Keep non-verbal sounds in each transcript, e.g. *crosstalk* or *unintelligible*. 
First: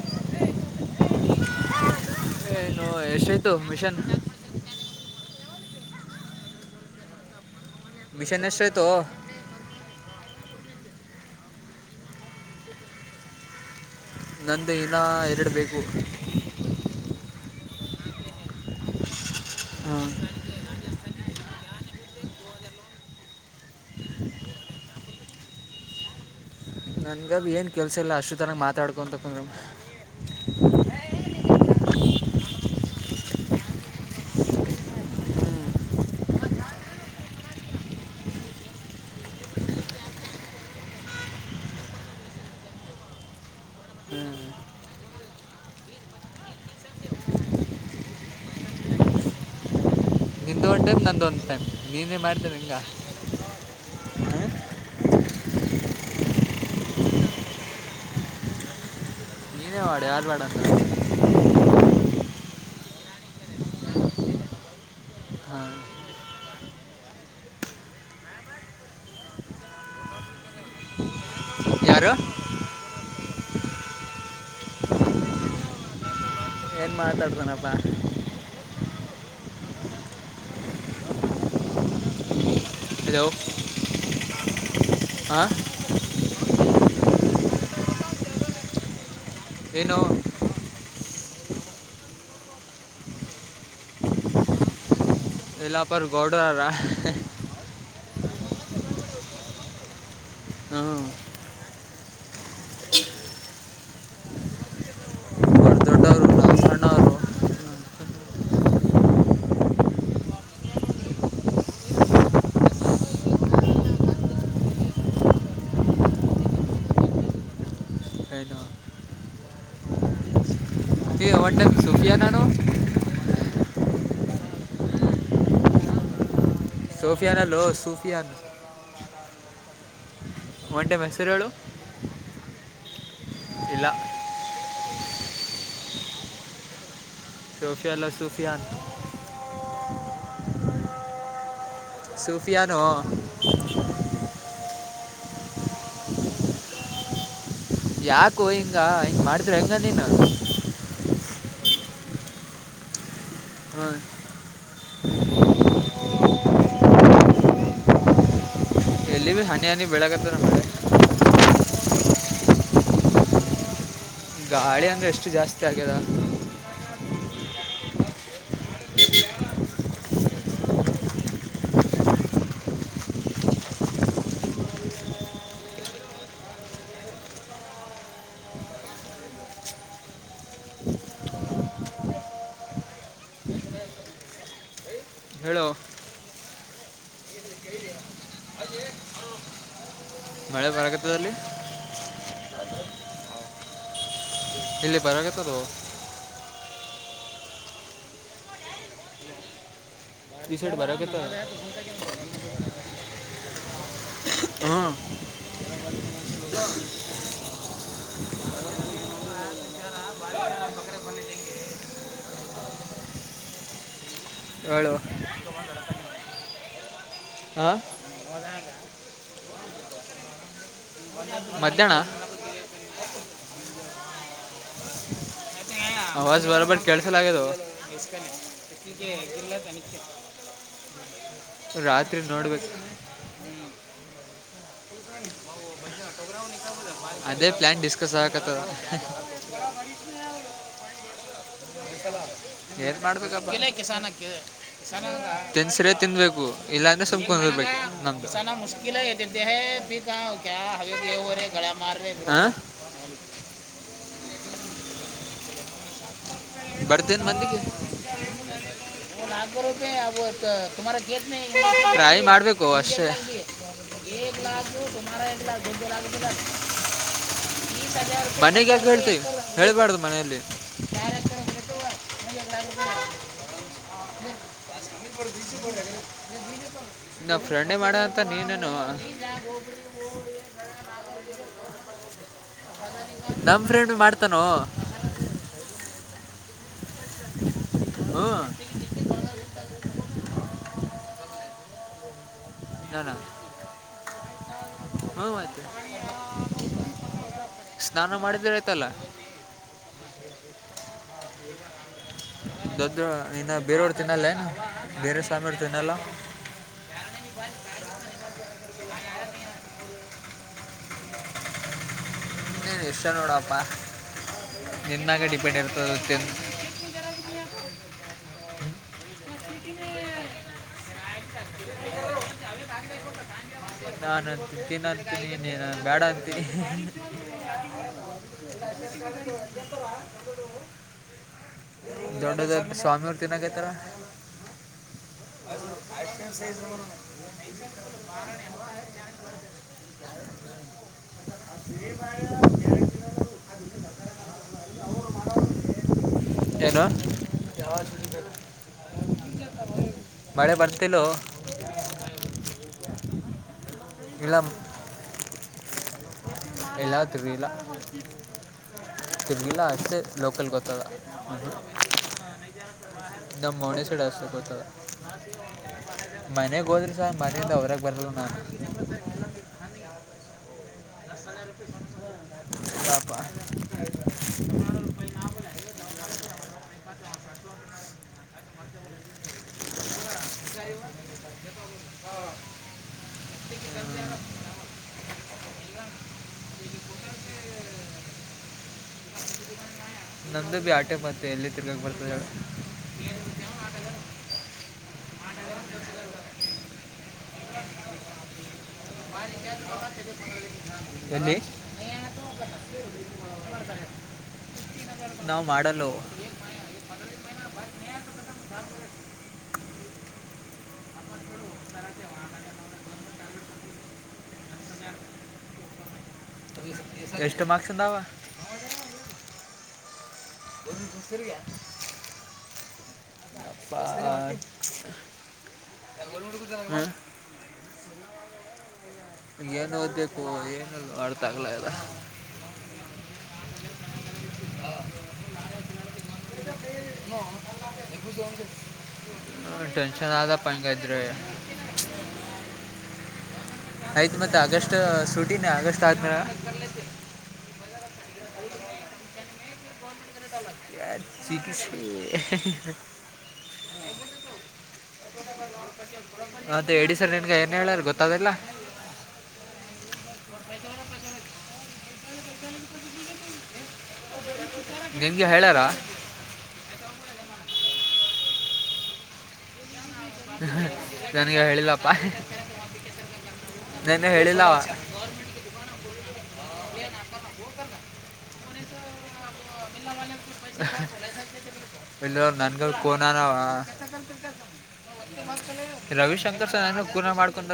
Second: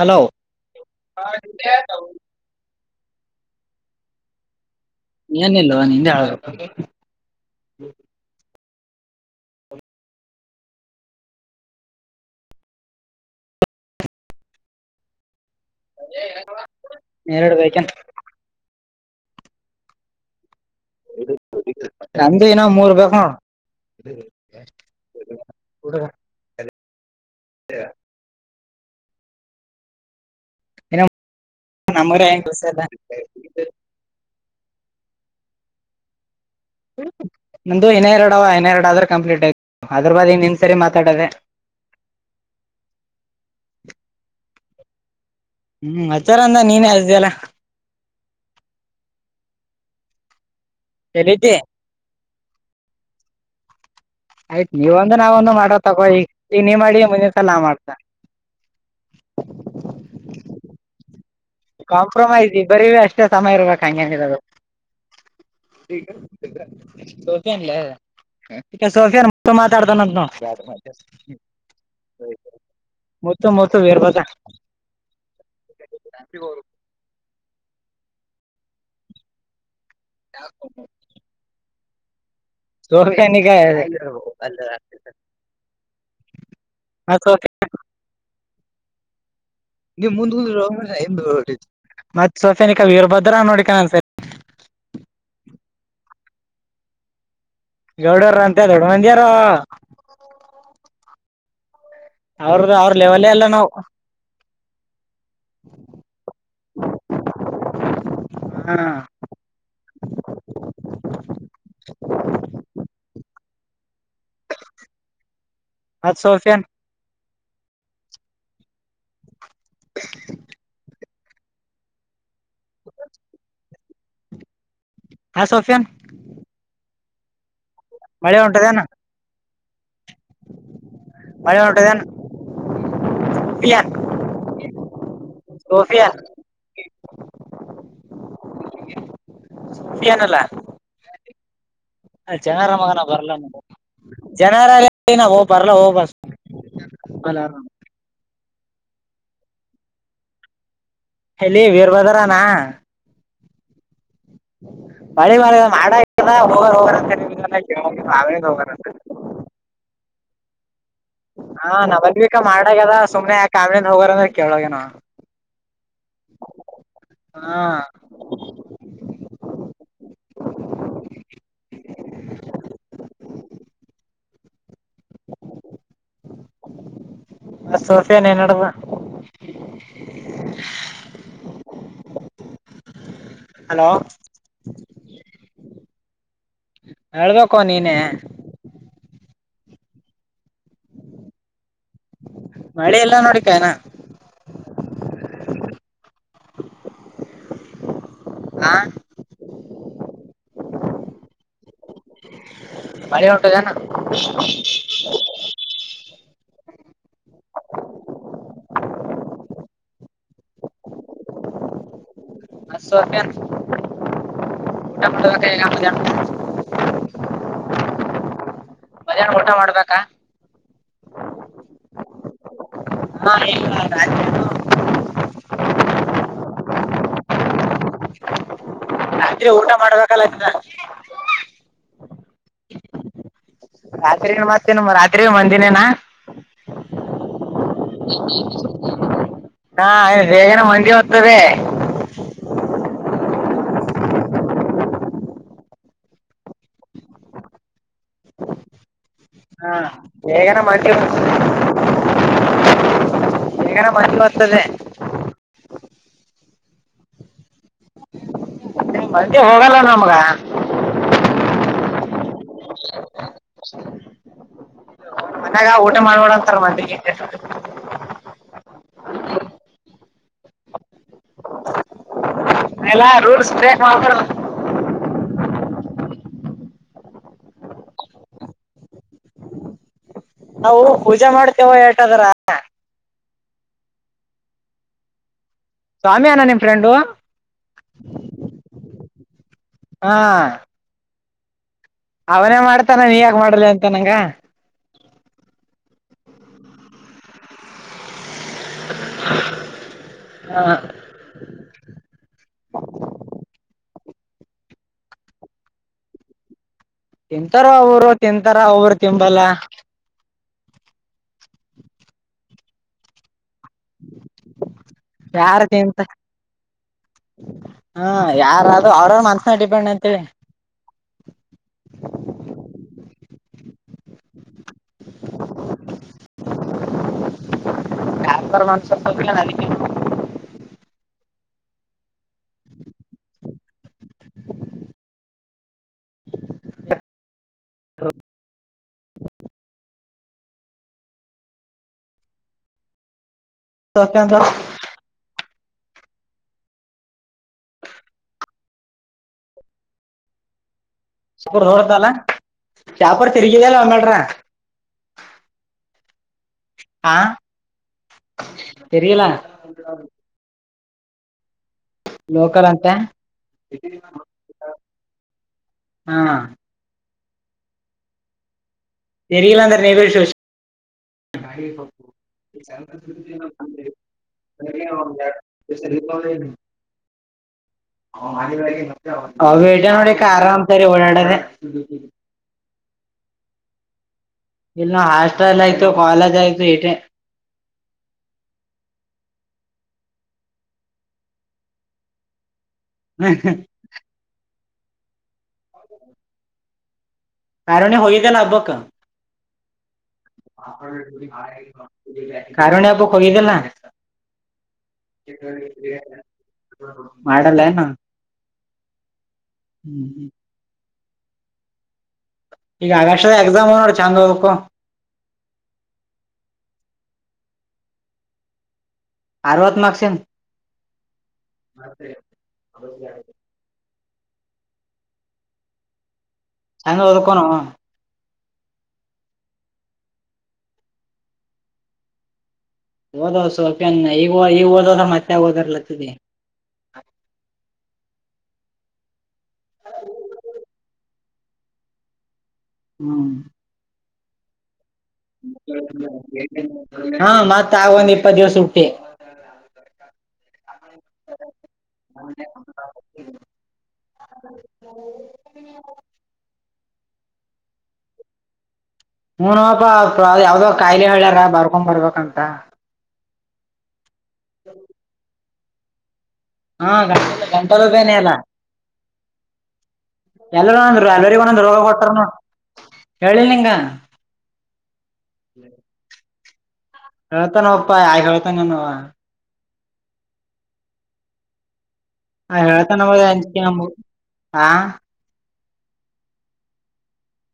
Hello ಏನು ಎಷ್ಟಯ್ತು mission ಏನಲೋ ನೀನೆ ಹಳ್ಬೇಕು ಮಿಷನ್ ಎಷ್ಟಾಯ್ತು ನಂದ ಇನ ಎರಡ ಬೇಕು *inaudible* ಹಾ ಹಂಗೆ ಇನ ಮೂರ್ ಬೇಕ ನೋಡ *inaudible* ನನ್ಗದ ಏನ್ ಕೆಲ್ಸ ಇಲ್ಲ ಅಷ್ಟು ತನ ಮಾತಾಡ್ಕೊಂತಕಂದ್ರ *unintelligible* *inaudible* ಹ *inaudible* ನಂದು ಇನ್ನ ಎರಡು ಅವ ಇನ್ನ ಎರಡು ಆದ್ರೆ ಕಂಪ್ಲೀಟ್ ಆಯತು ಅದ್ರ ಬದೀ ನಿಂದ್ ಸರಿ ಮಾತಾಡದೆ ಹ್ಮ್ ಹ್ಮ್ ಆಚಾರ ಅಂದ ನೀನೇ ಹದಿಯಲ್ಲ ನಿಂದು ಒಂದು ಟೈಮ್ ನಂದು ಟೈಮ್ ನೀನೇ ಮಾಡಿದಲ್ಲ ಹಿಂಗ ಆಯ್ತ್ ನೀವೊಂದು ನಾವ ಒಂದು ಮಾಡೋದ ತಗೋ ಈಗ ಇ ನೀ ಮಾಡಿ ಮುಂದಿನಸಲ ನಾ ಮಾಡ್ತ ನೀನೇ ಮಾಡ ಯಾರ ಬ್ಯಾಡಂದ್ರ ಕಾಂಪ್ರೊಮೈಸ್ ಇಬರೀವಿ ಅಷ್ಟೇ ಸಮ ಇರ್ಬೇಕಕ್ ಹೇನಿರೋದು ಹಾಂ ದೋಸನಲ್ಲ ಸೋಫಿಯನ್ ಮಾತಾಡತಾನ ಯಾರು ಮೊತ್ತ ಮೊತ್ತ ಬೇರ್ಬದ ಏನು ಮಾತಾಡ್ತಾನಪ್ಪ ಹ ಸೋಕ್ಯಾನಗ ಅಲ್ಲ ಹ ಹಾ ಸಕ ಏನು ನೀ ಮುಂದ ಮತ್ ಸೊಫೆನಿಕರ ಬದ್ರ ನೋಡಿಕ ಸರಿ ಎಲ್ಲಪರು ಗೌಡರಾರ ಗೌಡರ ಅಂತ ದೊಡ್ಡ ಮಂದಿಯಾರ ಹಾ ಅವ್ರ ಅವ್ರ ಲೆವೆಲ್ ಎಲ್ಲ ನಾವವು ಬಡ್ ದೊಡ್ಡರುಷಣರು ಹಾ *unintelligible* ಅತ್ತು ಸೊಫನ್ *unintelligible* ಏನು ಅ ಒಡ್ಲು ಸೋಪಿಯಾನಾನು ಹಾ ಸೋಫಿಯನ್ ಸೋಫಿಯಾನ ಲೋಸ್ ಮಳೆ ಉಂಟದನ *unintelligible* ಮಳಟದನ್ನ್ ಇಲ್ಲ *unintelligible* ಸೋಫಿಯ ಸೋಫಿಯಲ್ಲ ಸೂಫಿಯಾನ್ ಕೆನಲ್ಲ ಜನರ ಸೂಫಿಯಾನು ಮಗನ ಬರಲ್ಲ ಜನ ರೇ ನ ಹ ಪಾರಲ್ಲ ಹ ಬ ಆರಾಮ ಯಾಕು ಹಿಂಗ ಹಿಂಗ ಮಾಡಿದ್ರ ಹೆಂಗ ನೀನು ಹೆಲ್ಲಿ ವೀರ್ಭದ್ರಾನ ಹ್ಮ್ ಮಳಿ ಮ ಮಾಡ ಹ ಹೋಗ ನಾವೇ ಹೋಗಂತ ಎಲ್ಲಿ ಬಿ ಹನಿ ಹನಿ ಬೆಳಕತ್ತ ನೆ ಹಾ ನಾ ಬದಬೇಕಾ ಮಾಡಡದ ಸುನೆ ಯಕ ಆಮೆ ಗಾಳಿ ಅಂದ್ರೆ ಎಷ್ಟು ಜಾಸ್ತಿ ಆಗ್ಯದ ಹಾ *unintelligible* ಅ ಸೋಫಿಯನ್ ಏನ್ಡುವ ಹಲೋ ಹೇಳು ಹೇಳ್ಬೇಕು ನೀನೇ ಬರಗತದಲ್ಲಿ ಮಳೆ ಎಲ್ಲ ನೋಡಿಕಾಯನಾ ಇಲ್ಲಿ ಬರಗತ್ತದು ಹಾ ಇಟ ಶರ್ಟ್ ಬರ ಕೊತ್ತು ಮಳಿ ಹೊಟದಾನ ಹ್ಞೂ ಹ ಸು ಅಕ ಹೇಳು ಗಕಗಲ್ಲಿ ಹಾಂ ಮಧಹ್ನ ಊಟ ಮಾಡ್ಬೇಕಾ ಮಧ್ಯಾಹ್ನ ಹಾ ಈ ರಾಜ ಬಸ್ ಬರಬ ಕೆಳ್ಸ ಲಾಗೆದು ರಾತ್ರಿ ಊಟ ಮಾಡ್ಬೇಕಲ್ಲ ಇದನ್ನ ರಾತ್ರಿ ನೋಡ್ಬೇಕು ರಾತ್ರಿ ಏ ಮತನಮ್ಮ ರಾತ್ರಿ ಮಂದಿನೇನಾ ಅದೇ ಪ್ಲ್ಯಾನ್ ಡಿಸ್ಕಸ್ ಆಗಕತ್ತದ ಹಾ -ಸೇಗನೆ- ಮಗೆ ಹೋಗ್ತದೆ. ಮಾಡಬೇಕ ತಿನ್ಸ್ರೆ ತಿನ್ಬೇಕು ಇಲ್ಲಾಂದ್ರೆ ಸುಮಕೊಂಡಿರ್ಬೇಕು. ಮು್ಿಲ ಹಾ ಬೇಗನ ಮಂದಿ *unintelligible* ಎಗನ ಮುವತ್ತದೆ. ಬರ್ತನ್ ಮಂದಿಗೆ. *unintelligible* ಮಂದಿ ಹೋಗಲ್ಲ ನಮ್ಗ ಕೊಶ *unintelligible* ಲಾಖ ದ ತುಮಾರ ಲಾಖ ಮನ್ಯಾಗ ದೊಡ್ಡ ಲಾ ಊಟ ಬೀ ಮಾಡ್ಬೇಡ ಅಂತಾರ ಮಂದಿಗೆ ಹಾರ ಬನೆಗ *unintelligible* ಹೇಳ್ತೀವಿ ಹೇಳ್ಬಾರ್ದು ಮನೆಯಲ್ಲಿ. ಬಿಟ್ಟು ಎಲ್ಲಾ ರೂಲ್ಸ್ ಟ್ರಕ್ ಮಾಡ್ತಾರ. ನಾ- ಫ್ರಂಡೆ ಮಾಡ ಅಂತ ನೀನನು. ನಾವು ಪೂಜೆ ಮಾಡ್ತೇವ ಏಟದ್ರ ನಮ್ಮ ಫ್ರೆಂಡ್ ಮಾಡ್ತಾನೋ. ಸ್ವಾಮಿ ಅ್ಣ ನಿಮ್ಮ ಫ್ರೆಂಡು *inaudible* ಹಾ ಹಾ ಅವನೇ ಮಾಡ್ತಾನ- ನಾನು ನೀ- ಯಾಗ ಮಾಡಲಿ ಅಂತ ನಂಗೆ. ಹ್ಞೂ ಮತ್ತೆ ಸ್ನಾನ ಮಾಡಿ ಹಾ ದ -ಇ -ಬೇರೋಳ- ತಿನ್ನಲ್ಲನು ಬೇರೆ ಸಾಮರ ತಿನ್ನಲ್ಲ ತಿಂತಾರ ಅವರು ತಿಂತಾರ ಅವರು ತಿಂಬಲ್ಲ. ನು -ಇಷ್ಟ ನೋಡಪ್ಪ ನಿನ್ನಾಗ ಡಿಪೆಂಡ್ ಇರ್ತದ ತಿ. ಹ್ಮ- ಯಾರ ಅವ್ರ ಮನ್ಸನ ಡಿಪೆಂಡ್ ಅಂತ *inaudible* ನಾನು- ಅ -ತಿನ್ ಅಂತೀನಿ ಬೇಡ ಅಂತೀ. ಯರ ಮನುಸದ *unintelligible* ದಡ್ಡದ ಸ್ವಾಮಿ ಅವರು ತಿನ್ನಕಾಯತಾರ. ಅ -ಸ *unintelligible* ಅದೇ *unintelligible* ಸಕಂತ್ರಾ ಏನು -ಯ ಮಳೆ ಬರ್ತ್. ಸಕರ್ ಹೊರ್ದಲ್ಲ ಚಾಪರ್ ತಿರುಗಿದಲ್ ಆಮ್ಮ್ಯಾಲ್. ಇಲ್ಲ ಎಲ್ಲ ತಿರುಗಲ ತಿರಿಗಿಲ್ಲ ತಿರುಗಿಲ್ಲ ಅಷ್ಟೇ ಲೋಕಲ್ ಗತ್ತ. ಅ ಲೋಕಲ್ ಅಂತೇ. ಮನೆಗ್ ಹೋದ್ರಿ ಸಾರ್ ಮನೆಯಿಂದ ಅವ್ರಾಗ ಬರಲ್ ನಾನು ಸರಿಲಾ ಅಂತ ಪಾಪ ನ *unintelligible* *inaudible* *unintelligible* ವೇಟ ನಡಿ ಆರಾಮ ತಾರೆ ಓಳ್ಳಾಡದೆ. ಇಲ್ಲ ಹಾಸ್ಟೆಲ್ ಆಯ್ತು ಕಾಲೇಜ್ ಆಯ್ತುದೇ. ನಮ್ದು -ಬಿ -ಆಟೆ ಮತ್ತೆ ಎಲ್ಲಿ ತಿರ್ಗಾಕ ಬರ್ತದಳ ಹ್ಮ ಹ *unintelligible* ಹರನ ಹೋಗದೆ ಲಭಕ *unintelligible* ಹ ಕಾರಣ್ಯಾಕು ಕಗಿದ್ದ ನಾವು ಮಾಡಲು *unintelligible* ಮಾಡಲ್ ಏನು. ಹ್ಮ್ ಹ್ಮ *unintelligible* ಈಗ ಆಗಷ್ಟದಾಗ್ ಎಕ್ಸಾಮ್ ಅದಾವ್ ನೋಡ್ ಚೆಂದಗ ಓದ್ಕೋ ಎಷ್ಟು ಮಾರ್ಕ್ಸಿಂದಾವ ಆರವತ್ ಮಾರ್ಕ್ಸಿಂದ್ *unintelligible* *inaudible* *unintelligible* ಹೆಂಗ ಓದ್ಕೋನೋ ಏನ ಓದ್ಬೇಕು ಏನು ಇಲ್ಲೋ ಅರ್ಥ ಆಗ್ಲಾಗ್ಯಾದ ಓದೋ ಸೋಪನ್ ಈಗ ಈಗ ಓದೋದ ಮತ್ತೆ ಓದರ್ಲತ್ತಿದಿ ಟೆನ್ಷನ್ ಆದಪ್ಪ ಹಿಂಗ ಇದ್ರೆ ಹ್ಮ್ ಐತ್ ಮತ್ ಆಗಸ್‌ ಹಾ ಮತ್ತ್ ಆಗ ಒಂದ್ ಇಪ್ಪತ್ತು ದಿವಸ ಸೂಟಿ ಯಾರ್ ಚಿಕಿತ್ಸೆ *unintelligible* *unintelligible* ಸರಿ ನಿನ್ಗ ಏನ್ ಹೇಳಾರ ಗೊತ್ತಾದಿಲ್ಲ ಹೂನೋಪಾ ಯಾವ್ದೋ ಕಾಯಿಲೆ ಹೇಳ್ಯಾರ ಬರ್ಕೊಂಬರ್ಬೇಕಂತ ನಿನ್ಗೆ ಹೇಳ್ಯಾರ ಹಾ ಗಂಟಲ ಗಂಟಲ ಬ್ಯಾನಿ ಅದ ನನಗೆ ಹೇಳಿಲ್ಲಪ್ಪ *unintelligible* ನೆನ್ನೆ ಹೇಳಿಲ್ಲವಾ *inaudible* *unintelligible* ಹೇಳ್ತಾನೊಪ್ಪ ಯಾರ್ಗ ಹೇಳ್ತಾನವ *unintelligible* ಹಾ ನನ್ಗೆ ಹೇಳ್ತನವ ಕೋನಾನವ ಅಂಜ್ಕಿ ನಮಗ ಹಾ ರವಿಶಂಕರ್ ಸರ್ ಏನೋ ಕೂನ ಮಾಡ್ಕೊಂಡ್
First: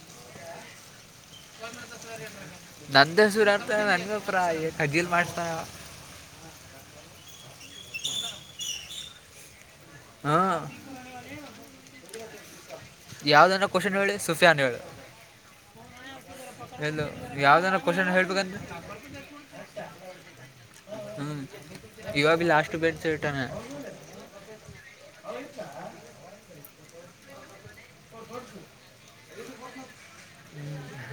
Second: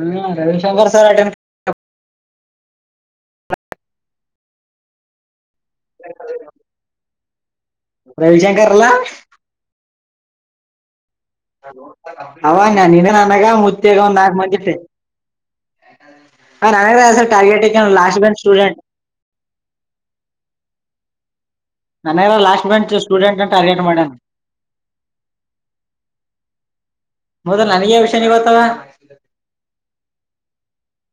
ಹ್ಮ ರವಿಶಂಕರ್ ಸರ್ ಅಟೆ *unintelligible* *unintelligible* ರವಿಶಂಕರ್ ಅಲ್ಲ ಹಾ ಅವ ನಿಗ ನನಗ ಯಾವ್ದನ್ನ ಮುತ್ತ್ಯಾಗ ಒಂದ್ ನಾಲ್ಕು ಮಂದಿಕೆ ಹೆಲೋ ಯಾವ್ದನ ಕ್ವೆಷನ್ ಲಾಸ್ಟ್ ಬೆಂಚ್ ಹೇಳ್ಬೇಕಂದ್ರ ಸ್ಟೂಡೆಂಟ್ ಹ್ಮ್ ಮನ್ಯಾಗ ಲಾಸ್ಟ್ ಬೆಂಚ್ ಸ್ಟೂಡೆಂಟ್ನ ಟಾರ್ಗೆಟ್ ಮಾಡ್ಯಾನ *unintelligible* ಮೊದಲ್ ನನ್ಗೆ ವಿಷಯ ನಿ ಗೊತ್ತಾವ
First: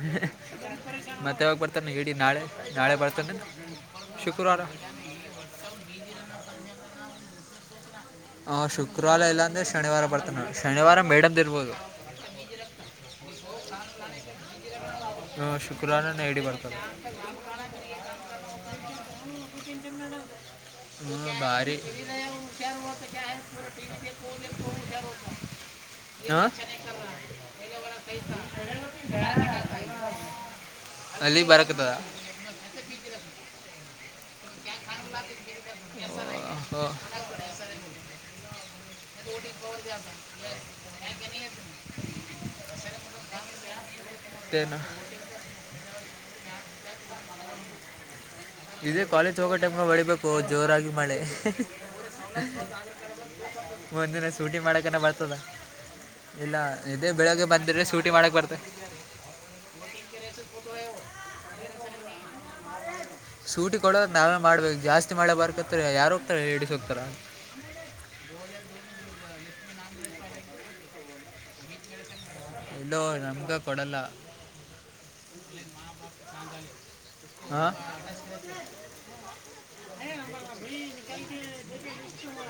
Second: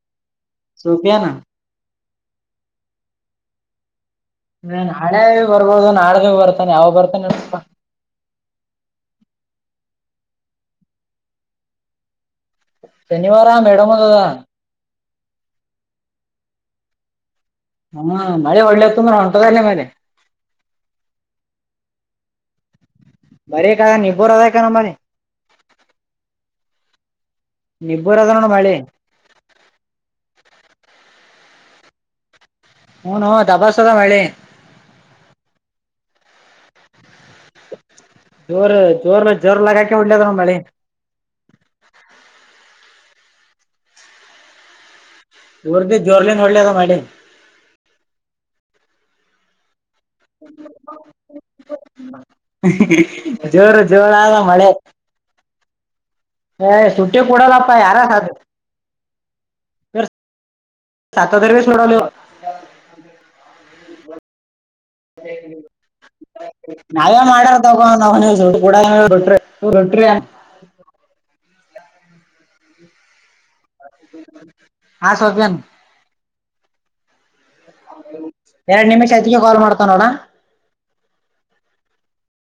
ಹ್ಮ್ ಮತ್ತೆವಾಗ ಬರ್ತಾನ ಈ ಡೀ ನಾಳೆ ನಾಳೆ ಬರ್ತಾನೇನ್ ಹ್ಮ ನಾಳೆ ಬರ್ಬೋದು ನಾಡ್ದ ಬರ್ತಾನ ಯಾವಾಗ ಬರ್ತಾನನ್ಪ ಅವ ಶುಕ್ರವಾರ ಇಲ್ಲಾ ಅಂದ್ರೆ ಶನಿವಾರ ಬರ್ತನಾ ಶನಿವಾರ ಮೇಡಮ್ದ್ ಇರ್ಬೋದು ಶನಿವಾರಾ ಮೇಡಮಂದದಾ ಹೂಂ ಶುಕ್ರವಾರನೆ ಐಡಿ ಬರ್ತದ ಹ್ಞೂ ಭಾರಿ *unintelligible* *unintelligible* ಹಾಂ *unintelligible* ನಿಬ್ಬೂರದ ನೋಡ್ ಮಳೀ ಅಲ್ಲಿ ಬರಾಕತ್ತದ ಹೂನೋ ದಬಾಸೆದ ಮಳಿ *unintelligible* ಟ ಇ ಜೋರ್ ಜೋರ್ ಜೋರ್ ಲಗಾಕೆ ಹೊಡ್ಲದ ನೋಡ್ ಮಳಿ *inaudible* ತನು *inaudible* ಜೋರ ಜೋರ್ಲಿನ ಒಳ್ಳೆಯಾಗ ಮಾಡ ಇದೇ ಕಾಲೇಜ್ ಹೋಗೋ ಟೈಮ್ಗೆ ಹೊಳಬೇಕು ಜೋರಾಗಿ ಮಳೆ ಜೋರ ಜೋರ ಮುಂದಿನ ಆದ ಸೂಟಿ ಮಳೆ ಮಾಡೋಕನ ಬರ್ತದ ಇಲ್ಲ ಏ ಇದೇ ಸುಟ್ಟಿ ಬೆಳಗ್ಗೆ ಕೊಡಲ್ಲಪ್ಪಾ ಬಂದಿದ್ರೆ ಯಾರ ಶೂಟಿ ಮಾಡಕ್ ಬರ್ತೆ ಮತ್ತಕ್ಕೆಸ ಪೂಟ ಇವ ಹೌ ಸೂಟಿ ಕೊಡೋ ನಾವೇ ಮಾಡ್ಬೇಕ ಹೋಗ್ತಾರ ನಾವೇ ಮಾಡ್ಯಾರ ತಗೋ ನ ಕೂಡಟ್ರಿ ಟ್ರ *inaudible* ಇಲ ನಮ *inaudible* ಹಾ ಸೋಭಿಯನ್ ಯಾರ ನೀಮ್ಮ ಚಾತಿ ಕೈ *inaudible*